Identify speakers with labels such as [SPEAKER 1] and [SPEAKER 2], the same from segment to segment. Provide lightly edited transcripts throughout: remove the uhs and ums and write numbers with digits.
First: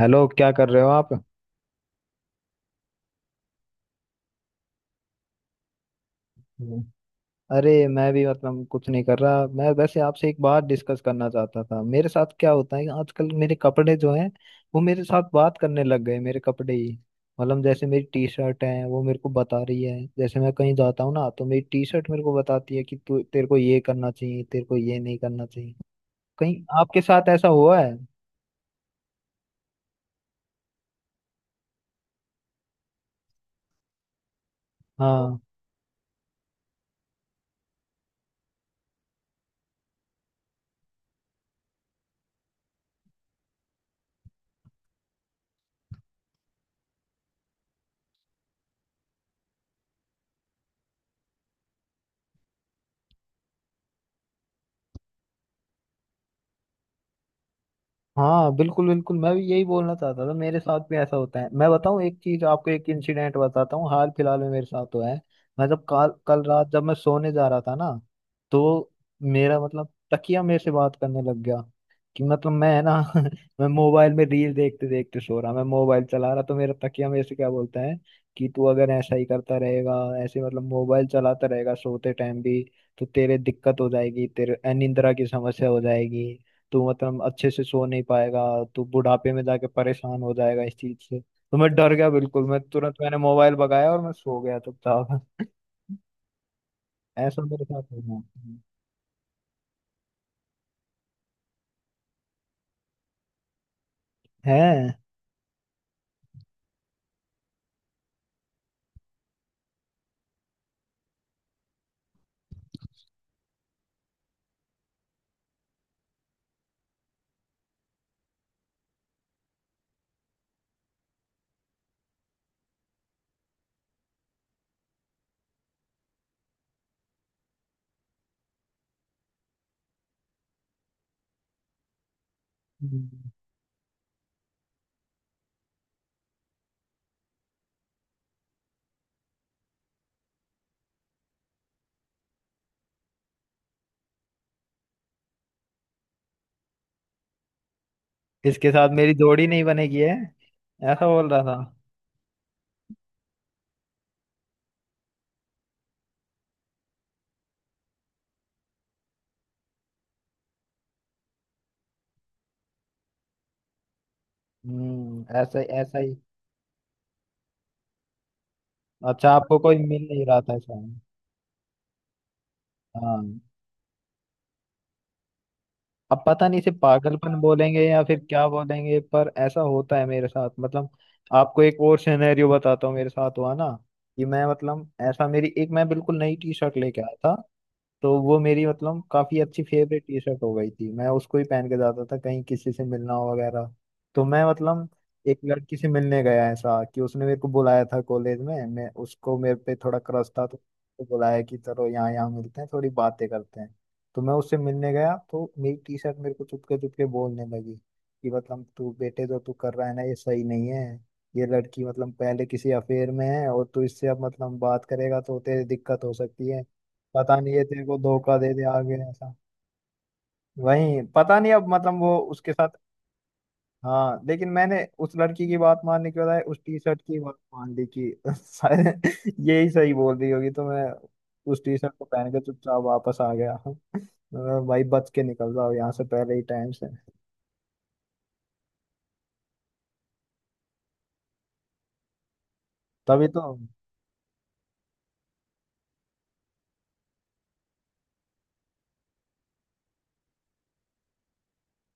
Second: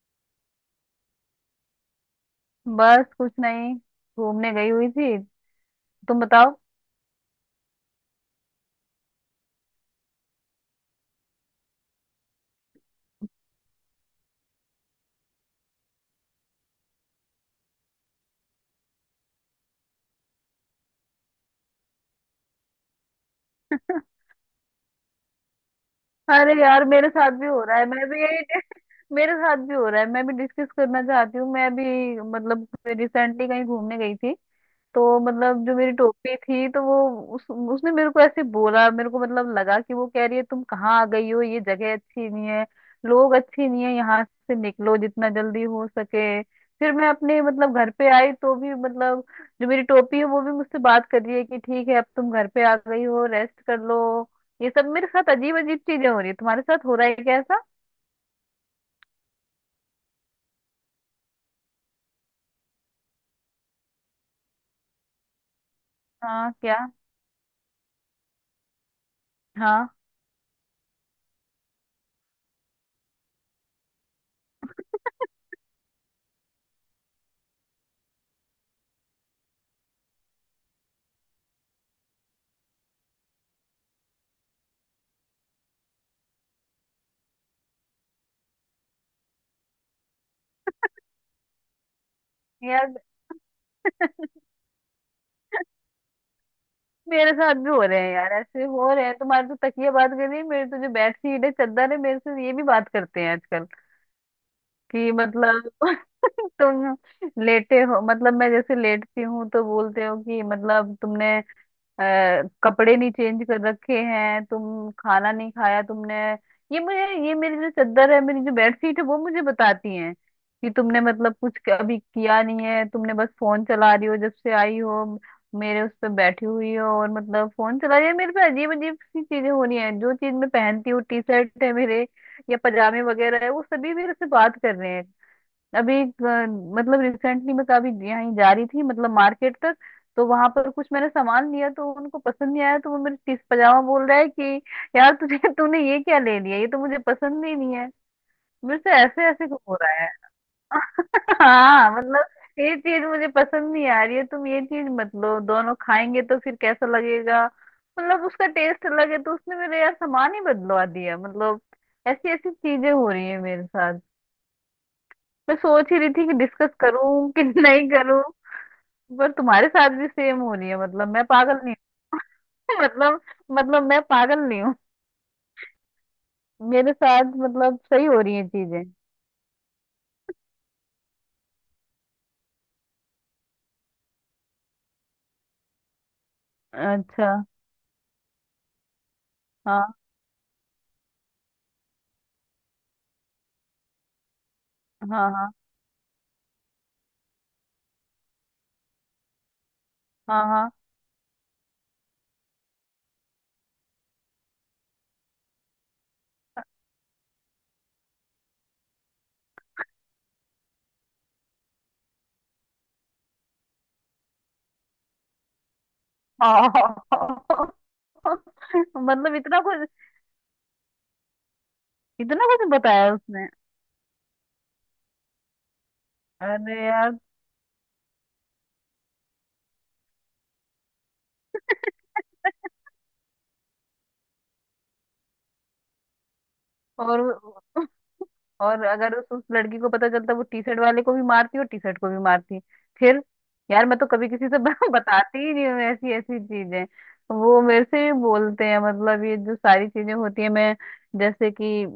[SPEAKER 1] Hello, क्या कर रहे हो आप?
[SPEAKER 2] बस कुछ नहीं। घूमने गई हुई थी। तुम बताओ।
[SPEAKER 1] हम्म। अरे, मैं भी कुछ नहीं कर रहा। मैं वैसे आपसे एक बात डिस्कस करना चाहता था। मेरे साथ क्या होता है कि आजकल मेरे कपड़े जो हैं वो मेरे साथ बात करने लग गए, मेरे कपड़े ही। मतलब जैसे मेरी टी शर्ट है वो मेरे को बता रही है। जैसे मैं कहीं जाता हूँ ना तो मेरी टी शर्ट मेरे को बताती है कि तू, तेरे को ये करना चाहिए, तेरे को ये नहीं करना चाहिए।
[SPEAKER 2] अरे
[SPEAKER 1] कहीं
[SPEAKER 2] यार,
[SPEAKER 1] आपके
[SPEAKER 2] मेरे
[SPEAKER 1] साथ
[SPEAKER 2] साथ भी
[SPEAKER 1] ऐसा
[SPEAKER 2] हो रहा
[SPEAKER 1] हुआ
[SPEAKER 2] है।
[SPEAKER 1] है?
[SPEAKER 2] मैं भी यही मेरे साथ भी हो रहा है। मैं भी डिस्कस करना चाहती हूँ। मैं भी मतलब रिसेंटली कहीं घूमने गई थी, तो
[SPEAKER 1] हाँ,
[SPEAKER 2] मतलब जो मेरी टोपी थी, तो वो उसने मेरे को ऐसे बोला, मेरे को मतलब लगा कि वो कह रही है तुम कहाँ आ गई हो, ये जगह अच्छी नहीं है, लोग अच्छे नहीं है, यहाँ से निकलो जितना जल्दी हो सके। फिर मैं अपने मतलब घर पे आई, तो भी मतलब जो मेरी टोपी है वो भी मुझसे बात कर रही है कि ठीक है, अब तुम घर पे आ गई हो, रेस्ट कर लो। ये सब मेरे साथ अजीब अजीब चीजें हो रही है। तुम्हारे साथ हो रहा है क्या ऐसा?
[SPEAKER 1] हाँ बिल्कुल बिल्कुल, मैं भी यही बोलना चाहता था। मेरे साथ भी ऐसा होता है। मैं बताऊँ एक चीज आपको, एक इंसिडेंट बताता हूँ हाल फिलहाल में मेरे साथ हुआ है। मैं जब कल कल
[SPEAKER 2] हाँ
[SPEAKER 1] रात
[SPEAKER 2] क्या?
[SPEAKER 1] जब मैं सोने जा रहा था ना, तो मेरा
[SPEAKER 2] हाँ,
[SPEAKER 1] मतलब तकिया मेरे से बात करने लग गया। कि मतलब, मैं है ना मैं मोबाइल में रील देखते देखते सो रहा, मैं मोबाइल चला रहा, तो मेरा तकिया मेरे से क्या बोलता है कि तू अगर ऐसा ही करता रहेगा, ऐसे मतलब मोबाइल चलाता रहेगा सोते टाइम भी, तो तेरे दिक्कत हो जाएगी, तेरे अनिद्रा की समस्या हो जाएगी, तू मतलब अच्छे से सो नहीं पाएगा, तू बुढ़ापे में जाके परेशान हो जाएगा इस चीज से। तो मैं डर गया बिल्कुल, मैं
[SPEAKER 2] यार
[SPEAKER 1] तुरंत मैंने मोबाइल भगाया और मैं सो गया चुपचाप।
[SPEAKER 2] मेरे
[SPEAKER 1] ऐसा
[SPEAKER 2] साथ
[SPEAKER 1] मेरे
[SPEAKER 2] भी हो
[SPEAKER 1] साथ
[SPEAKER 2] रहे हैं
[SPEAKER 1] होना
[SPEAKER 2] यार, ऐसे हो रहे हैं। तुम्हारे तो तकिया बात कर रही है, मेरे तो जो बेडशीट है, चादर है, मेरे से ये भी बात करते हैं आजकल।
[SPEAKER 1] है।
[SPEAKER 2] कि मतलब तुम लेटे हो, मतलब मैं जैसे लेटती हूँ तो बोलते हो कि मतलब तुमने अ, कपड़े नहीं चेंज कर रखे हैं, तुम खाना नहीं खाया तुमने। ये मुझे ये मेरी जो चद्दर है, मेरी जो बेडशीट है, वो मुझे बताती हैं कि तुमने मतलब कुछ अभी किया नहीं है, तुमने बस फोन चला रही हो जब से आई हो, मेरे उस पे बैठी हुई हो और मतलब फोन चला रही है। मेरे पे अजीब अजीब सी चीजें हो रही हैं, जो चीज मैं पहनती हूँ, टी शर्ट है मेरे या पजामे
[SPEAKER 1] हम्म।
[SPEAKER 2] वगैरह है, वो सभी मेरे से बात कर रहे हैं। अभी मतलब रिसेंटली मैं कभी यहाँ जा रही थी मतलब मार्केट तक, तो वहां पर कुछ मैंने सामान लिया, तो उनको पसंद नहीं आया, तो वो मेरे टीस पजामा बोल रहा है कि यार तुझे तूने ये क्या ले लिया, ये तो मुझे पसंद ही नहीं है।
[SPEAKER 1] इसके
[SPEAKER 2] मेरे
[SPEAKER 1] साथ
[SPEAKER 2] से
[SPEAKER 1] मेरी
[SPEAKER 2] ऐसे
[SPEAKER 1] जोड़ी
[SPEAKER 2] ऐसे क्यों
[SPEAKER 1] नहीं
[SPEAKER 2] हो रहा
[SPEAKER 1] बनेगी,
[SPEAKER 2] है?
[SPEAKER 1] है? ऐसा बोल रहा था।
[SPEAKER 2] हाँ, मतलब ये चीज मुझे पसंद नहीं आ रही है, तुम ये चीज मत लो, दोनों खाएंगे तो फिर कैसा लगेगा। मतलब उसका टेस्ट अलग है, तो उसने मेरे यार सामान ही बदलवा दिया। मतलब ऐसी ऐसी चीजें हो रही है मेरे साथ।
[SPEAKER 1] हम्म,
[SPEAKER 2] मैं
[SPEAKER 1] ऐसा
[SPEAKER 2] सोच
[SPEAKER 1] ऐसा
[SPEAKER 2] ही रही
[SPEAKER 1] ही।
[SPEAKER 2] थी कि डिस्कस करूं कि नहीं करूं,
[SPEAKER 1] अच्छा
[SPEAKER 2] पर
[SPEAKER 1] आपको
[SPEAKER 2] तुम्हारे
[SPEAKER 1] कोई
[SPEAKER 2] साथ
[SPEAKER 1] मिल
[SPEAKER 2] भी
[SPEAKER 1] नहीं
[SPEAKER 2] सेम
[SPEAKER 1] रहा
[SPEAKER 2] हो
[SPEAKER 1] था
[SPEAKER 2] रही
[SPEAKER 1] ऐसा?
[SPEAKER 2] है, मतलब मैं पागल नहीं हूं। मतलब
[SPEAKER 1] हाँ।
[SPEAKER 2] मतलब मैं पागल नहीं हूँ,
[SPEAKER 1] अब पता नहीं इसे
[SPEAKER 2] मेरे साथ
[SPEAKER 1] पागलपन
[SPEAKER 2] मतलब
[SPEAKER 1] बोलेंगे या
[SPEAKER 2] सही
[SPEAKER 1] फिर
[SPEAKER 2] हो रही
[SPEAKER 1] क्या
[SPEAKER 2] है चीजें।
[SPEAKER 1] बोलेंगे, पर ऐसा होता है मेरे साथ मतलब। आपको एक और सिनेरियो बताता हूँ मेरे साथ हुआ ना, कि मैं मतलब ऐसा, मेरी एक, मैं बिल्कुल नई टी शर्ट लेके आया
[SPEAKER 2] अच्छा।
[SPEAKER 1] था। तो वो मेरी मतलब काफी अच्छी
[SPEAKER 2] हाँ
[SPEAKER 1] फेवरेट टी शर्ट हो गई थी, मैं उसको ही पहन के जाता था कहीं किसी से मिलना हो वगैरह। तो मैं मतलब
[SPEAKER 2] हाँ।
[SPEAKER 1] एक
[SPEAKER 2] हाँ
[SPEAKER 1] लड़की से मिलने गया, ऐसा कि उसने मेरे को बुलाया था कॉलेज में, मैं उसको, मेरे पे थोड़ा क्रश था, तो
[SPEAKER 2] हाँ।
[SPEAKER 1] उसको बुलाया कि चलो यहाँ यहाँ मिलते हैं, थोड़ी बातें करते हैं। तो मैं उससे मिलने गया तो मेरी टी शर्ट मेरे को चुपके चुपके बोलने लगी कि मतलब, तू बेटे जो तू कर रहा है ना ये सही नहीं है, ये लड़की मतलब पहले किसी अफेयर में है और तू इससे अब मतलब बात करेगा तो तेरी दिक्कत हो सकती है,
[SPEAKER 2] हाँ
[SPEAKER 1] पता नहीं ये
[SPEAKER 2] हाँ।
[SPEAKER 1] तेरे को धोखा दे दे आगे, ऐसा।
[SPEAKER 2] मतलब इतना कुछ,
[SPEAKER 1] वही, पता नहीं अब मतलब वो
[SPEAKER 2] इतना
[SPEAKER 1] उसके साथ।
[SPEAKER 2] कुछ बताया उसने?
[SPEAKER 1] हाँ, लेकिन मैंने उस लड़की की बात मानने के बजाय उस
[SPEAKER 2] अरे
[SPEAKER 1] टी शर्ट
[SPEAKER 2] यार।
[SPEAKER 1] की बात मान ली कि शायद यही सही बोल रही होगी। तो मैं उस टी शर्ट को पहन के चुपचाप वापस आ गया। मैं, भाई बच के निकल जाओ यहाँ से पहले ही टाइम से।
[SPEAKER 2] और और अगर उस लड़की को पता चलता, वो टी शर्ट वाले को भी मारती और टी शर्ट को भी मारती फिर।
[SPEAKER 1] तभी तो।
[SPEAKER 2] यार मैं तो कभी किसी से बताती ही नहीं हूँ ऐसी ऐसी चीजें। वो मेरे से भी बोलते हैं, मतलब ये जो सारी चीजें होती है, मैं जैसे कि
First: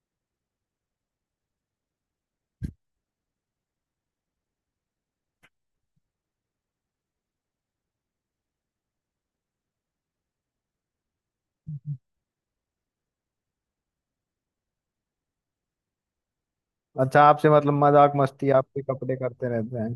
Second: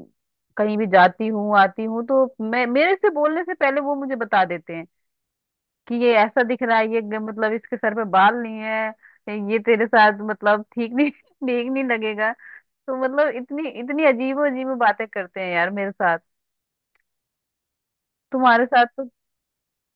[SPEAKER 2] कहीं भी जाती हूँ आती हूँ, तो मैं मेरे से बोलने से पहले वो मुझे बता देते हैं कि ये ऐसा दिख रहा है, ये मतलब इसके सर पे बाल नहीं है, ये तेरे साथ मतलब ठीक नहीं ठीक नहीं लगेगा। तो मतलब इतनी इतनी अजीबो अजीब बातें करते हैं यार मेरे साथ।
[SPEAKER 1] अच्छा आपसे मतलब मजाक मस्ती
[SPEAKER 2] तुम्हारे
[SPEAKER 1] आपके
[SPEAKER 2] साथ तो
[SPEAKER 1] कपड़े करते रहते हैं?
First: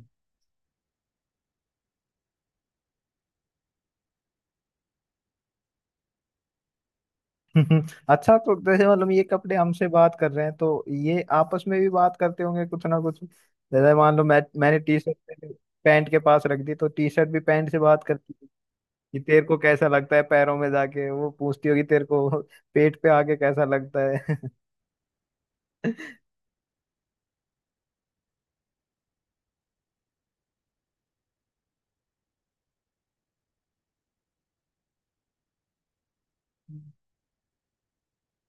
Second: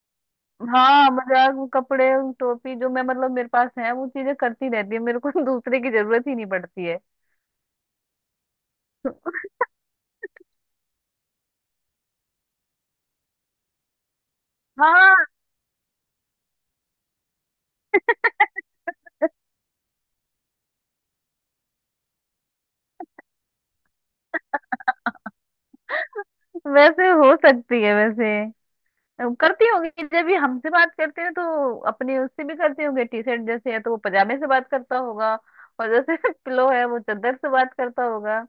[SPEAKER 2] हाँ मजाक, वो कपड़े, वो टोपी जो मैं मतलब मेरे पास है, वो चीजें करती रहती है मेरे को, दूसरे की जरूरत ही नहीं पड़ती है।
[SPEAKER 1] अच्छा तो जैसे मतलब ये कपड़े हमसे बात कर रहे हैं तो ये आपस में भी बात करते होंगे कुछ ना कुछ। जैसे मान लो मैंने टी
[SPEAKER 2] हाँ।
[SPEAKER 1] शर्ट पैंट के पास रख दी, तो टी शर्ट भी पैंट से बात करती है कि तेरे को कैसा लगता है पैरों में जाके, वो पूछती होगी तेरे को पेट पे आके कैसा लगता है।
[SPEAKER 2] वैसे हो सकती है, वैसे करती होगी, जब भी हमसे बात करते हैं तो अपने उससे भी करते होंगे। टी शर्ट जैसे है तो वो पजामे से बात करता होगा, और जैसे पिलो है वो चादर से बात करता होगा।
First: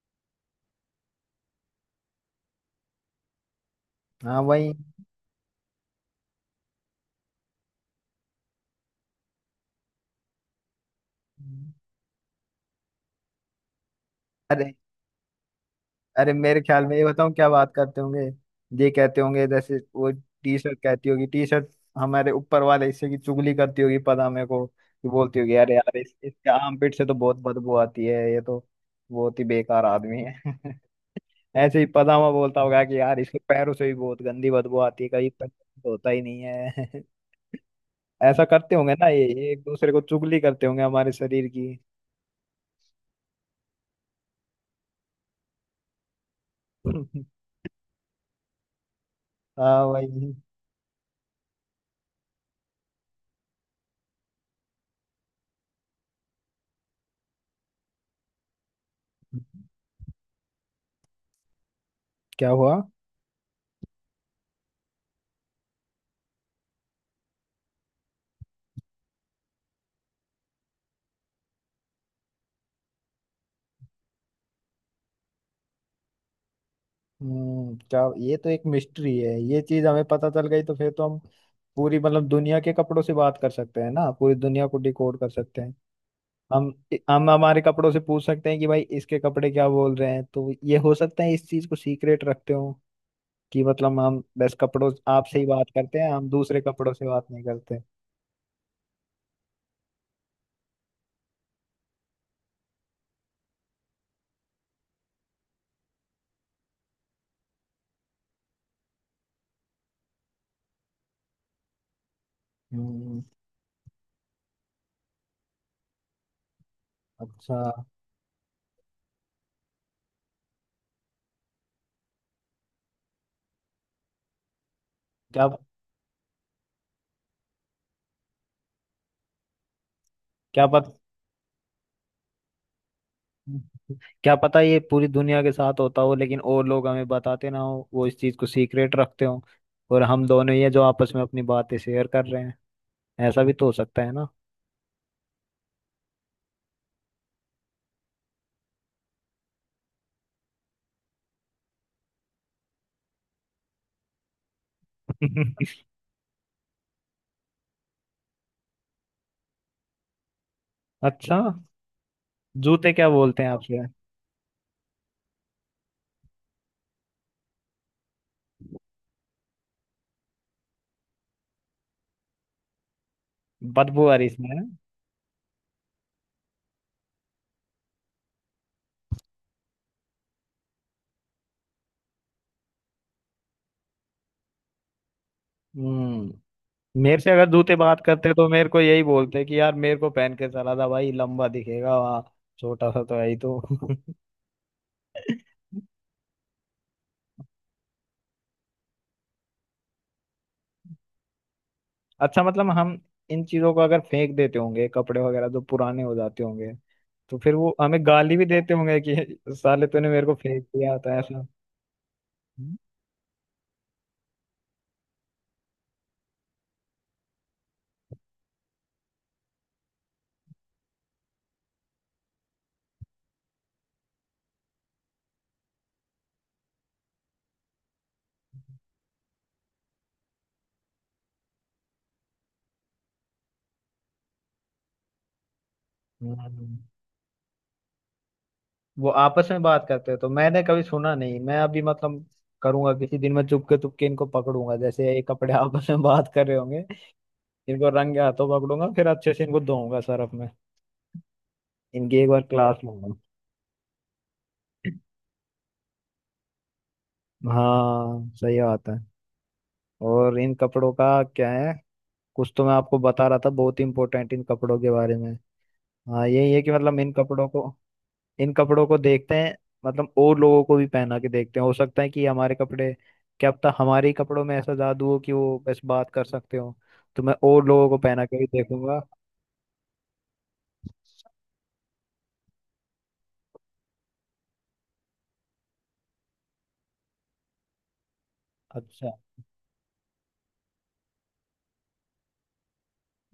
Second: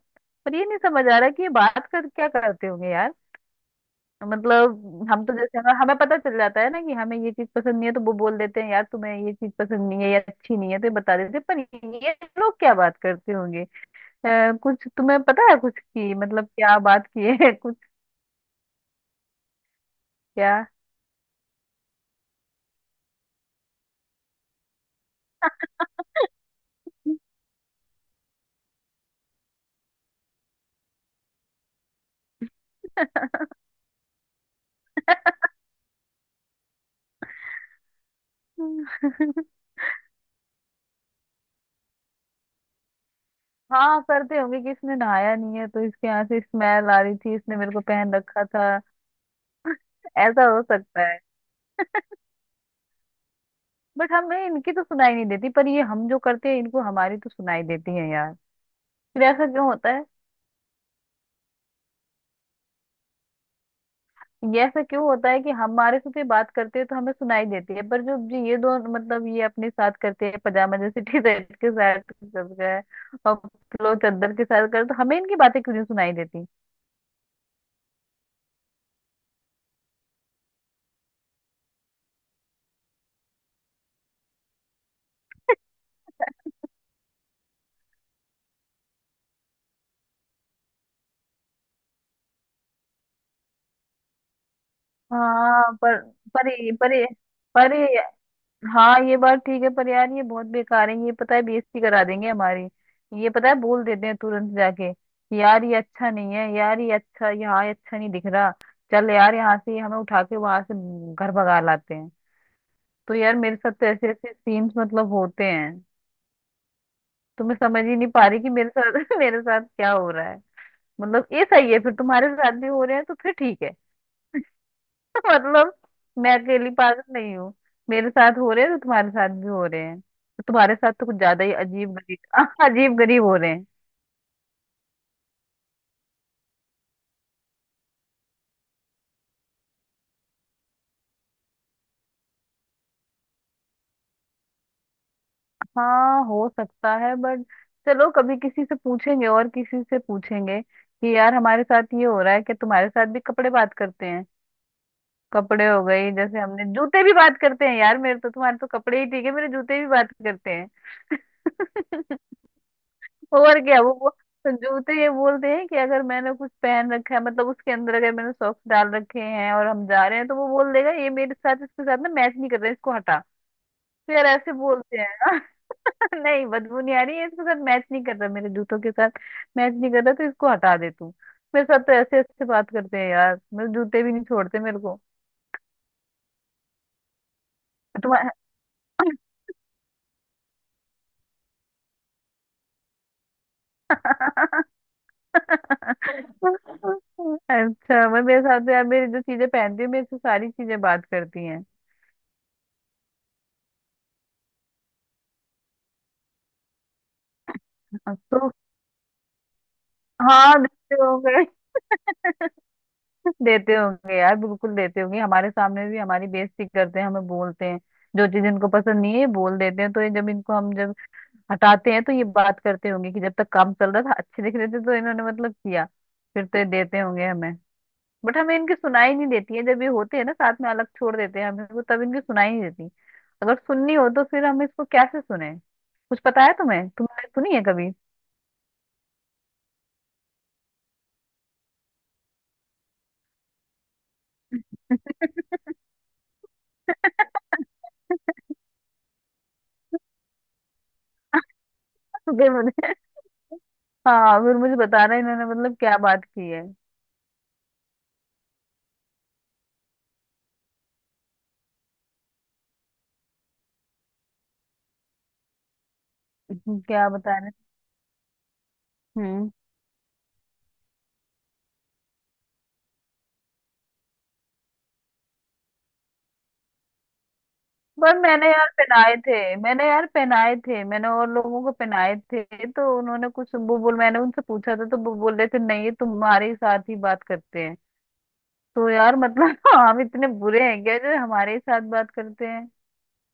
[SPEAKER 2] पर ये नहीं समझ आ रहा कि ये बात कर क्या करते होंगे यार।
[SPEAKER 1] हाँ वही।
[SPEAKER 2] मतलब हम तो जैसे हमें हमें पता चल जाता है ना कि हमें ये चीज पसंद नहीं है, तो वो बोल देते हैं यार तुम्हें ये चीज पसंद नहीं है या अच्छी नहीं है, तो ये बता देते हैं, पर ये लोग क्या बात करते होंगे?
[SPEAKER 1] अरे
[SPEAKER 2] कुछ तुम्हें पता है कुछ की
[SPEAKER 1] अरे
[SPEAKER 2] मतलब
[SPEAKER 1] मेरे
[SPEAKER 2] क्या
[SPEAKER 1] ख्याल में ये
[SPEAKER 2] बात की
[SPEAKER 1] बताऊं क्या
[SPEAKER 2] है
[SPEAKER 1] बात
[SPEAKER 2] कुछ?
[SPEAKER 1] करते होंगे। ये कहते होंगे जैसे वो
[SPEAKER 2] क्या?
[SPEAKER 1] टी शर्ट कहती होगी, टी शर्ट हमारे ऊपर वाले हिस्से की चुगली करती होगी, पता मेरे को, कि बोलती होगी अरे यार इसके आर्मपिट से तो बहुत बदबू आती है, ये तो बहुत ही बेकार आदमी है ऐसे ही पदामा बोलता होगा कि यार इसके पैरों से भी बहुत गंदी बदबू आती है, कहीं तक होता ही नहीं है। ऐसा करते होंगे ना ये एक दूसरे को चुगली करते होंगे हमारे शरीर की।
[SPEAKER 2] हाँ, करते होंगे कि इसने नहाया नहीं है तो इसके यहाँ से स्मेल आ रही थी, इसने मेरे को पहन रखा था।
[SPEAKER 1] हाँ भाई।
[SPEAKER 2] ऐसा हो सकता है, बट हमें इनकी तो सुनाई नहीं देती, पर ये हम जो करते हैं इनको, हमारी तो सुनाई देती है यार। फिर ऐसा क्यों होता है?
[SPEAKER 1] क्या हुआ?
[SPEAKER 2] ये ऐसा क्यों होता है कि हमारे साथ ये बात करते हैं तो हमें सुनाई देती है, पर जो जो ये दो मतलब ये अपने साथ करते हैं, पजामा जैसे टी शर्ट के साथ करते हैं और पिलो चादर के साथ करते, तो हमें इनकी बातें क्यों नहीं सुनाई देती?
[SPEAKER 1] हम्म, क्या, ये तो एक मिस्ट्री है। ये चीज हमें पता चल गई तो फिर तो हम पूरी मतलब दुनिया के कपड़ों से बात कर सकते हैं ना, पूरी दुनिया को डिकोड कर सकते हैं। हम हम हमारे कपड़ों से पूछ सकते हैं कि भाई इसके कपड़े क्या बोल रहे हैं। तो ये हो सकता है इस चीज को सीक्रेट रखते हो कि मतलब हम बस कपड़ों आपसे ही बात
[SPEAKER 2] हाँ पर
[SPEAKER 1] करते हैं, हम
[SPEAKER 2] पर
[SPEAKER 1] दूसरे
[SPEAKER 2] ये-
[SPEAKER 1] कपड़ों
[SPEAKER 2] पर
[SPEAKER 1] से
[SPEAKER 2] ये-
[SPEAKER 1] बात नहीं
[SPEAKER 2] पर
[SPEAKER 1] करते।
[SPEAKER 2] ये- हाँ, ये बात ठीक है, पर यार ये बहुत बेकार है, ये पता है बेइज्जती करा देंगे हमारी, ये पता है बोल देते हैं तुरंत जाके, यार ये अच्छा नहीं है, यार ये अच्छा, यहाँ ये अच्छा नहीं दिख रहा, चल यार यहाँ से, हमें उठा के वहां से घर भगा लाते हैं। तो
[SPEAKER 1] हम्म।
[SPEAKER 2] यार मेरे साथ तो ऐसे ऐसे सीन्स मतलब होते हैं। तो मैं
[SPEAKER 1] अच्छा।
[SPEAKER 2] समझ ही नहीं पा रही कि मेरे साथ मेरे साथ क्या हो रहा है। मतलब ये सही है फिर, तुम्हारे साथ भी हो रहे हैं तो फिर ठीक है।
[SPEAKER 1] क्या
[SPEAKER 2] मतलब मैं अकेली पागल नहीं हूँ। मेरे साथ हो रहे हैं तो तुम्हारे साथ भी हो रहे हैं, तो
[SPEAKER 1] क्या
[SPEAKER 2] तुम्हारे साथ
[SPEAKER 1] पता
[SPEAKER 2] तो कुछ ज्यादा ही अजीब गरीब अजीब गरीब हो रहे हैं।
[SPEAKER 1] क्या पता ये पूरी दुनिया के साथ होता हो लेकिन और लोग हमें बताते ना हो, वो इस चीज को सीक्रेट रखते हो, और हम दोनों ही है जो आपस में अपनी बातें शेयर कर रहे हैं। ऐसा भी तो हो सकता है ना।
[SPEAKER 2] हाँ, हो सकता है, बट चलो कभी किसी से पूछेंगे, और किसी से पूछेंगे कि यार हमारे साथ ये हो रहा है कि तुम्हारे साथ भी कपड़े बात करते हैं। कपड़े हो गई, जैसे हमने जूते भी बात करते हैं यार मेरे तो। तुम्हारे तो कपड़े ही ठीक है, मेरे जूते भी बात करते
[SPEAKER 1] अच्छा
[SPEAKER 2] हैं।
[SPEAKER 1] जूते क्या बोलते हैं
[SPEAKER 2] और क्या
[SPEAKER 1] आपसे?
[SPEAKER 2] वो तो जूते ये बोलते हैं कि अगर मैंने कुछ पहन रखा है, मतलब उसके अंदर अगर मैंने सॉक्स डाल रखे हैं और हम जा रहे हैं, तो वो बोल देगा ये मेरे साथ, इसके साथ ना मैच नहीं कर रहा, इसको हटा।
[SPEAKER 1] बदबू
[SPEAKER 2] तो
[SPEAKER 1] आ रही
[SPEAKER 2] यार
[SPEAKER 1] इसमें
[SPEAKER 2] ऐसे
[SPEAKER 1] है?
[SPEAKER 2] बोलते हैं ना। नहीं बदबू नहीं आ रही है, इसके साथ मैच नहीं कर रहा, मेरे जूतों के साथ मैच नहीं कर रहा, तो इसको हटा दे तू। मेरे साथ तो ऐसे ऐसे बात करते हैं यार, मेरे जूते भी नहीं छोड़ते मेरे को।
[SPEAKER 1] हम्म। मेरे से अगर जूते बात
[SPEAKER 2] तुम्हारा।
[SPEAKER 1] करते तो मेरे को यही बोलते कि यार मेरे को पहन के चला था भाई, लंबा दिखेगा वहाँ, छोटा सा तो है ही तो।
[SPEAKER 2] अच्छा, मैं मेरे साथ तो यार मेरी जो चीजें पहनती हूँ, मेरे से सारी चीजें बात करती हैं।
[SPEAKER 1] अच्छा मतलब हम इन चीजों को अगर फेंक देते होंगे, कपड़े वगैरह जो पुराने हो जाते होंगे, तो फिर वो हमें गाली भी
[SPEAKER 2] तो
[SPEAKER 1] देते होंगे कि साले तूने मेरे को
[SPEAKER 2] हाँ,
[SPEAKER 1] फेंक दिया
[SPEAKER 2] देते
[SPEAKER 1] होता,
[SPEAKER 2] होंगे।
[SPEAKER 1] ऐसा। हम्म।
[SPEAKER 2] देते होंगे यार, बिल्कुल देते होंगे, हमारे सामने भी हमारी बेइज्जती करते हैं, हमें बोलते हैं जो चीज इनको पसंद नहीं है ये बोल देते हैं। तो ये जब इनको हम जब हटाते हैं, तो ये बात करते होंगे कि जब तक काम चल रहा था अच्छे दिख रहे थे, तो इन्होंने मतलब किया, फिर तो ये देते होंगे हमें। बट हमें इनकी सुनाई नहीं देती है, जब ये होते हैं ना साथ में, अलग छोड़ देते हैं हमें को, तब इनकी सुनाई नहीं देती। अगर सुननी हो तो फिर हम इसको कैसे सुने? कुछ पता है
[SPEAKER 1] हम्म।
[SPEAKER 2] तुम्हें, तुमने सुनी है कभी?
[SPEAKER 1] वो आपस में बात करते हैं तो मैंने कभी सुना नहीं। मैं अभी मतलब करूंगा किसी दिन, मैं चुपके चुपके इनको पकड़ूंगा जैसे ये कपड़े आपस में बात कर रहे होंगे। इनको रंगे हाथों पकड़ूंगा, फिर अच्छे से इनको धोऊंगा सर्फ में, इनकी एक बार
[SPEAKER 2] फिर
[SPEAKER 1] क्लास
[SPEAKER 2] मुझे,
[SPEAKER 1] लूंगा।
[SPEAKER 2] हाँ फिर मुझे बता रहे इन्होंने मतलब क्या बात की है।
[SPEAKER 1] हाँ सही बात है। और इन कपड़ों का क्या है, कुछ तो मैं आपको बता रहा था बहुत इंपॉर्टेंट इन कपड़ों के बारे में। हाँ यही है कि मतलब
[SPEAKER 2] क्या
[SPEAKER 1] इन
[SPEAKER 2] बता
[SPEAKER 1] कपड़ों
[SPEAKER 2] रहे?
[SPEAKER 1] को, इन कपड़ों को देखते
[SPEAKER 2] हम्म।
[SPEAKER 1] हैं मतलब और लोगों को भी पहना के देखते हैं। हो सकता है कि हमारे कपड़े, क्या पता हमारे ही कपड़ों में ऐसा जादू हो कि वो बस बात कर सकते हो। तो मैं और लोगों को
[SPEAKER 2] पर
[SPEAKER 1] पहना के भी
[SPEAKER 2] मैंने यार
[SPEAKER 1] देखूंगा।
[SPEAKER 2] पहनाए थे, मैंने यार पहनाए थे, मैंने और लोगों को पहनाए थे, तो उन्होंने कुछ वो बोल, मैंने उनसे पूछा था तो वो बोल रहे थे नहीं, ये तुम्हारे ही साथ ही बात करते हैं। तो
[SPEAKER 1] अच्छा।
[SPEAKER 2] यार मतलब हम इतने बुरे हैं क्या जो हमारे ही साथ बात करते हैं?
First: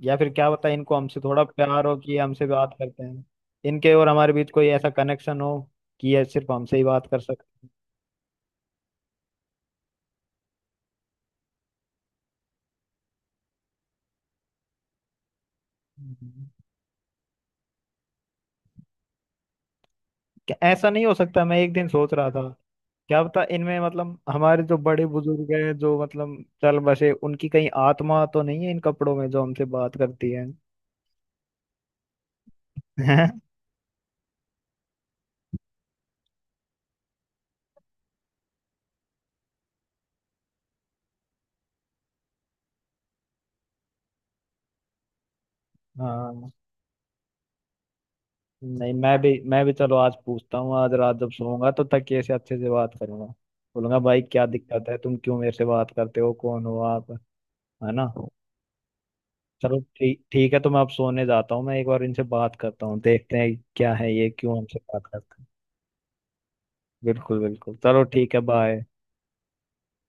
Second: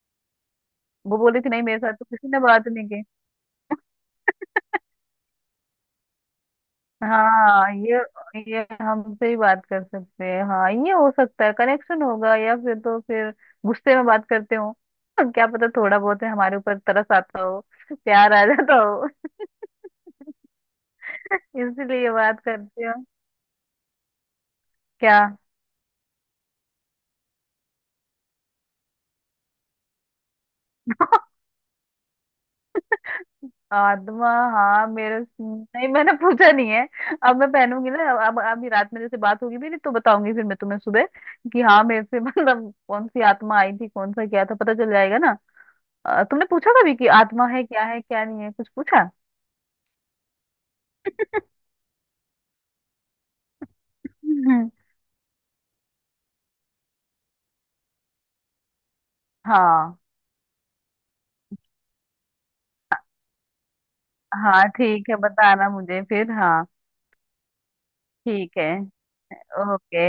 [SPEAKER 1] या फिर क्या पता इनको
[SPEAKER 2] वो
[SPEAKER 1] हमसे
[SPEAKER 2] बोली
[SPEAKER 1] थोड़ा
[SPEAKER 2] थी नहीं, मेरे
[SPEAKER 1] प्यार
[SPEAKER 2] साथ
[SPEAKER 1] हो
[SPEAKER 2] तो
[SPEAKER 1] कि ये
[SPEAKER 2] किसी ने
[SPEAKER 1] हमसे
[SPEAKER 2] बात
[SPEAKER 1] बात
[SPEAKER 2] नहीं
[SPEAKER 1] करते
[SPEAKER 2] की।
[SPEAKER 1] हैं। इनके और हमारे बीच कोई ऐसा कनेक्शन हो कि ये सिर्फ हमसे ही बात कर सकते
[SPEAKER 2] हाँ ये हमसे ही बात कर सकते हैं, हाँ ये हो सकता है, कनेक्शन होगा। या फिर तो फिर गुस्से में बात करते हो? क्या पता, थोड़ा बहुत है
[SPEAKER 1] हैं।
[SPEAKER 2] हमारे ऊपर तरस आता हो, प्यार आ जाता हो।
[SPEAKER 1] क्या ऐसा नहीं हो सकता? मैं एक दिन
[SPEAKER 2] इसलिए
[SPEAKER 1] सोच रहा
[SPEAKER 2] बात
[SPEAKER 1] था,
[SPEAKER 2] करते हो?
[SPEAKER 1] क्या पता इनमें मतलब हमारे जो बड़े
[SPEAKER 2] क्या?
[SPEAKER 1] बुजुर्ग हैं जो मतलब चल बसे, उनकी कहीं आत्मा तो नहीं है इन कपड़ों में, जो हमसे बात करती है। हैं?
[SPEAKER 2] आत्मा? हाँ मेरे नहीं, मैंने पूछा नहीं है। अब मैं पहनूंगी ना, अब अभी रात में जैसे बात होगी मेरी, तो बताऊंगी फिर मैं तुम्हें सुबह कि हाँ मेरे से मतलब कौन सी आत्मा आई थी, कौन सा क्या था, पता चल जाएगा ना। तुमने
[SPEAKER 1] हाँ।
[SPEAKER 2] पूछा कभी कि आत्मा है क्या, है क्या नहीं है, कुछ
[SPEAKER 1] नहीं,
[SPEAKER 2] पूछा?
[SPEAKER 1] मैं भी चलो आज पूछता हूँ, आज रात जब सोऊंगा तो तकिए से अच्छे से बात करूंगा। बोलूंगा भाई क्या
[SPEAKER 2] हम्म।
[SPEAKER 1] दिक्कत है, तुम क्यों मेरे से बात करते हो, कौन हो आप? है ना? चलो
[SPEAKER 2] हाँ।
[SPEAKER 1] ठीक ठीक है, तो मैं अब सोने जाता हूँ, मैं एक बार इनसे बात करता हूँ, देखते हैं क्या है, ये क्यों
[SPEAKER 2] हाँ
[SPEAKER 1] हमसे बात
[SPEAKER 2] ठीक है,
[SPEAKER 1] करते हैं।
[SPEAKER 2] बताना मुझे फिर, हाँ।
[SPEAKER 1] बिल्कुल बिल्कुल, चलो ठीक है,
[SPEAKER 2] ठीक है।
[SPEAKER 1] बाय।
[SPEAKER 2] ओके।